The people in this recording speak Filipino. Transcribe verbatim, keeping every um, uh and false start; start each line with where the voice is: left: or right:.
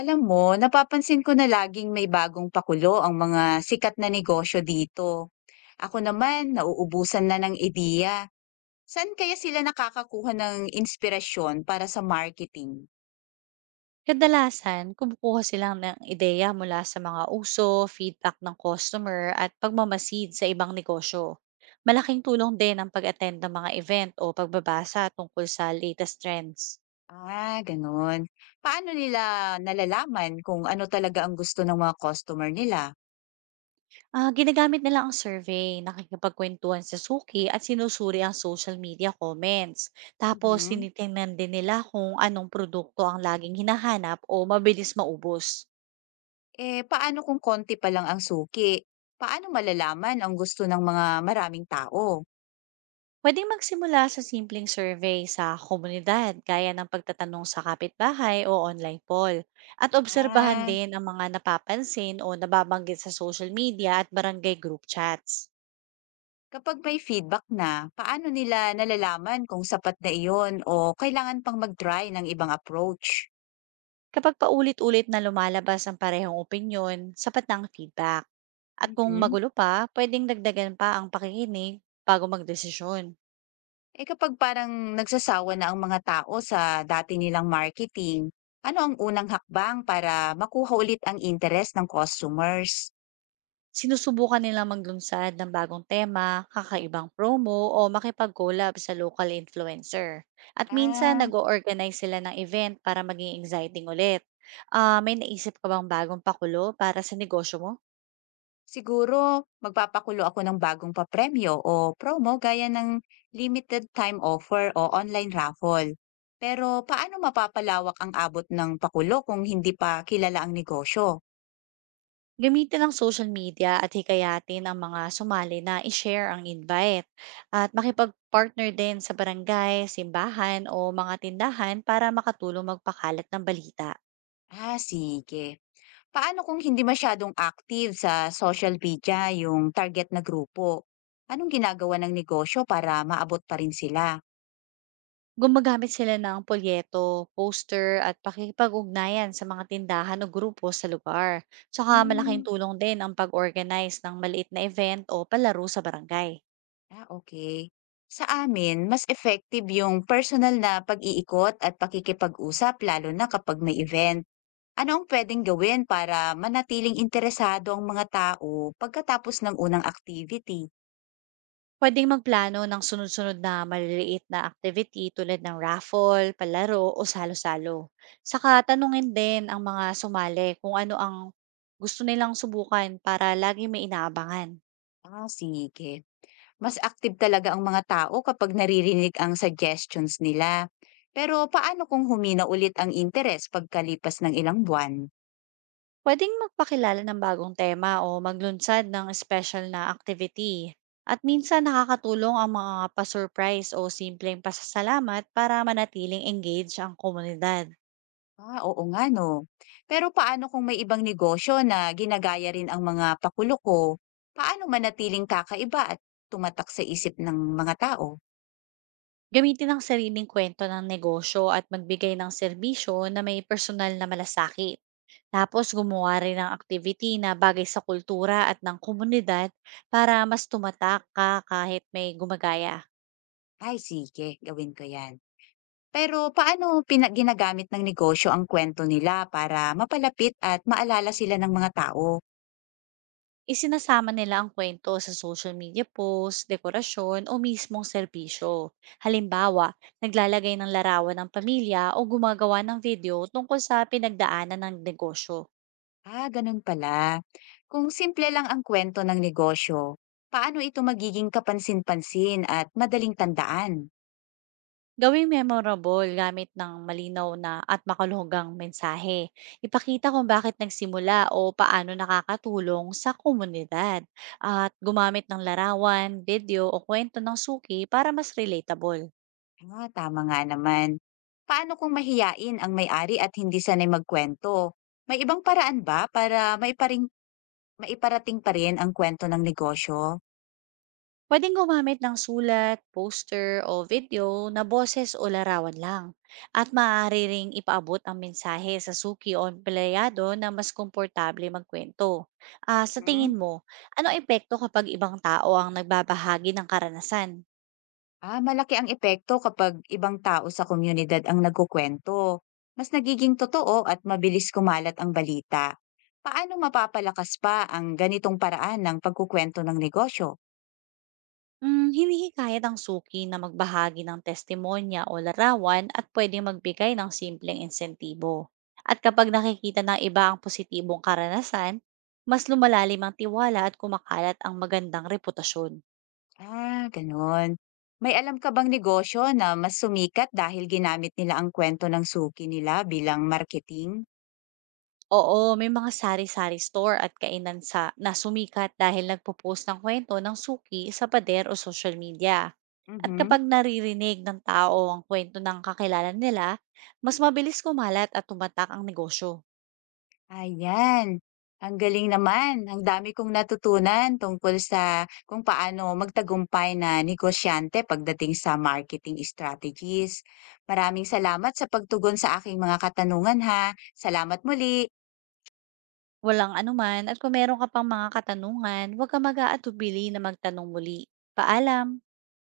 left: Alam mo, napapansin ko na laging may bagong pakulo ang mga sikat na negosyo dito. Ako naman, nauubusan na ng ideya. Saan kaya sila nakakakuha ng inspirasyon para sa marketing?
right: Kadalasan kumukuha sila ng ideya mula sa mga uso, feedback ng customer at pagmamasid sa ibang negosyo. Malaking tulong din ang pag-attend ng mga event o pagbabasa tungkol sa latest trends.
left: Ah, ganun. Paano nila nalalaman kung ano talaga ang gusto ng mga customer nila?
right: Ah, ginagamit nila ang survey, nakikipagkwentuhan sa suki at sinusuri ang social media comments. Tapos
left: Mhm.
right: tinitingnan din nila kung anong produkto ang laging hinahanap o mabilis maubos.
left: Eh, paano kung konti pa lang ang suki? Paano malalaman ang gusto ng mga maraming tao?
right: Pwedeng magsimula sa simpleng survey sa komunidad gaya ng pagtatanong sa kapitbahay o online poll. At obserbahan
left: Ah,
right: din ang mga napapansin o nababanggit sa social media at barangay group chats.
left: kapag may feedback na, paano nila nalalaman kung sapat na iyon o kailangan pang mag-try ng ibang approach?
right: Kapag paulit-ulit na lumalabas ang parehong opinyon, sapat na ang feedback. At kung
left: Mhm.
right: magulo pa, pwedeng dagdagan pa ang pakikinig bago magdesisyon.
left: Eh kapag parang nagsasawa na ang mga tao sa dati nilang marketing, ano ang unang hakbang para makuha ulit ang interes ng customers?
right: Sinusubukan nila maglunsad ng bagong tema, kakaibang promo o makipag-collab sa local influencer. At minsan
left: Ah,
right: nag-o-organize sila ng event para maging exciting ulit. Ah, may naisip ka bang bagong pakulo para sa negosyo mo?
left: siguro magpapakulo ako ng bagong papremyo o promo gaya ng limited time offer o online raffle. Pero paano mapapalawak ang abot ng pakulo kung hindi pa kilala ang negosyo?
right: Gamitin ang social media at hikayatin ang mga sumali na i-share ang invite. At makipag-partner din sa barangay, simbahan o mga tindahan para makatulong magpakalat ng balita.
left: Ah, sige. Paano kung hindi masyadong active sa social media yung target na grupo? Anong ginagawa ng negosyo para maabot pa rin sila?
right: Gumagamit sila ng polyeto, poster at pakikipag-ugnayan sa mga tindahan o grupo sa lugar. Tsaka malaking
left: Hmm.
right: tulong din ang pag-organize ng maliit na event o palaro sa barangay.
left: Ah, okay. Sa amin, mas effective yung personal na pag-iikot at pakikipag-usap lalo na kapag may event. Ano ang pwedeng gawin para manatiling interesado ang mga tao pagkatapos ng unang activity?
right: Pwedeng magplano ng sunod-sunod na maliliit na activity tulad ng raffle, palaro o salo-salo. Saka tanungin din ang mga sumali kung ano ang gusto nilang subukan para lagi may inaabangan.
left: Ah, sige. Mas active talaga ang mga tao kapag naririnig ang suggestions nila. Pero paano kung humina ulit ang interes pagkalipas ng ilang buwan?
right: Pwedeng magpakilala ng bagong tema o maglunsad ng special na activity. At minsan nakakatulong ang mga pa-surprise o simpleng pasasalamat para manatiling engaged ang komunidad.
left: Ah, oo nga 'no. Pero paano kung may ibang negosyo na ginagaya rin ang mga pakulo ko? Paano manatiling kakaiba at tumatak sa isip ng mga tao?
right: Gamitin ang sariling kwento ng negosyo at magbigay ng serbisyo na may personal na malasakit. Tapos gumawa rin ng activity na bagay sa kultura at ng komunidad para mas tumatak ka kahit may gumagaya.
left: "Ay sige, gawin ko 'yan." Pero paano pina ginagamit ng negosyo ang kwento nila para mapalapit at maalala sila ng mga tao?
right: Isinasama nila ang kwento sa social media post, dekorasyon o mismong serbisyo. Halimbawa, naglalagay ng larawan ng pamilya o gumagawa ng video tungkol sa pinagdaanan ng negosyo.
left: Ah, gano'n pala. Kung simple lang ang kwento ng negosyo, paano ito magiging kapansin-pansin at madaling tandaan?
right: Gawing memorable gamit ng malinaw na at makalugang mensahe. Ipakita kung bakit nagsimula o paano nakakatulong sa komunidad. At gumamit ng larawan, video o kwento ng suki para mas relatable.
left: Ah, tama nga naman. Paano kung mahiyain ang may-ari at hindi sanay magkwento? May ibang paraan ba para maiparing, maiparating pa rin ang kwento ng negosyo?
right: Pwedeng gumamit ng sulat, poster, o video na boses o larawan lang. At maaari ring ipaabot ang mensahe sa suki o empleyado na mas komportable magkwento. Ah, sa tingin
left: Hmm?
right: mo, ano ang epekto kapag ibang tao ang nagbabahagi ng karanasan?
left: Ah, malaki ang epekto kapag ibang tao sa komunidad ang nagkukwento. Mas nagiging totoo at mabilis kumalat ang balita. Paano mapapalakas pa ang ganitong paraan ng pagkukwento ng negosyo?
right: Hmm, hinihikayat ang suki na magbahagi ng testimonya o larawan at pwedeng magbigay ng simpleng insentibo. At kapag nakikita ng iba ang positibong karanasan, mas lumalalim ang tiwala at kumakalat ang magandang reputasyon.
left: Ah, gano'n. May alam ka bang negosyo na mas sumikat dahil ginamit nila ang kwento ng suki nila bilang marketing?
right: Oo, may mga sari-sari store at kainan sa na sumikat dahil nagpo-post ng kwento ng suki sa pader o social media. At
left: Mhm.
right: kapag naririnig ng tao ang kwento ng kakilala nila, mas mabilis kumalat at tumatak ang negosyo.
left: Ayan, ang galing naman. Ang dami kong natutunan tungkol sa kung paano magtagumpay na negosyante pagdating sa marketing strategies. Maraming salamat sa pagtugon sa aking mga katanungan ha. Salamat muli.
right: Walang anuman at kung meron ka pang mga katanungan, huwag kang mag-aatubili na magtanong muli. Paalam!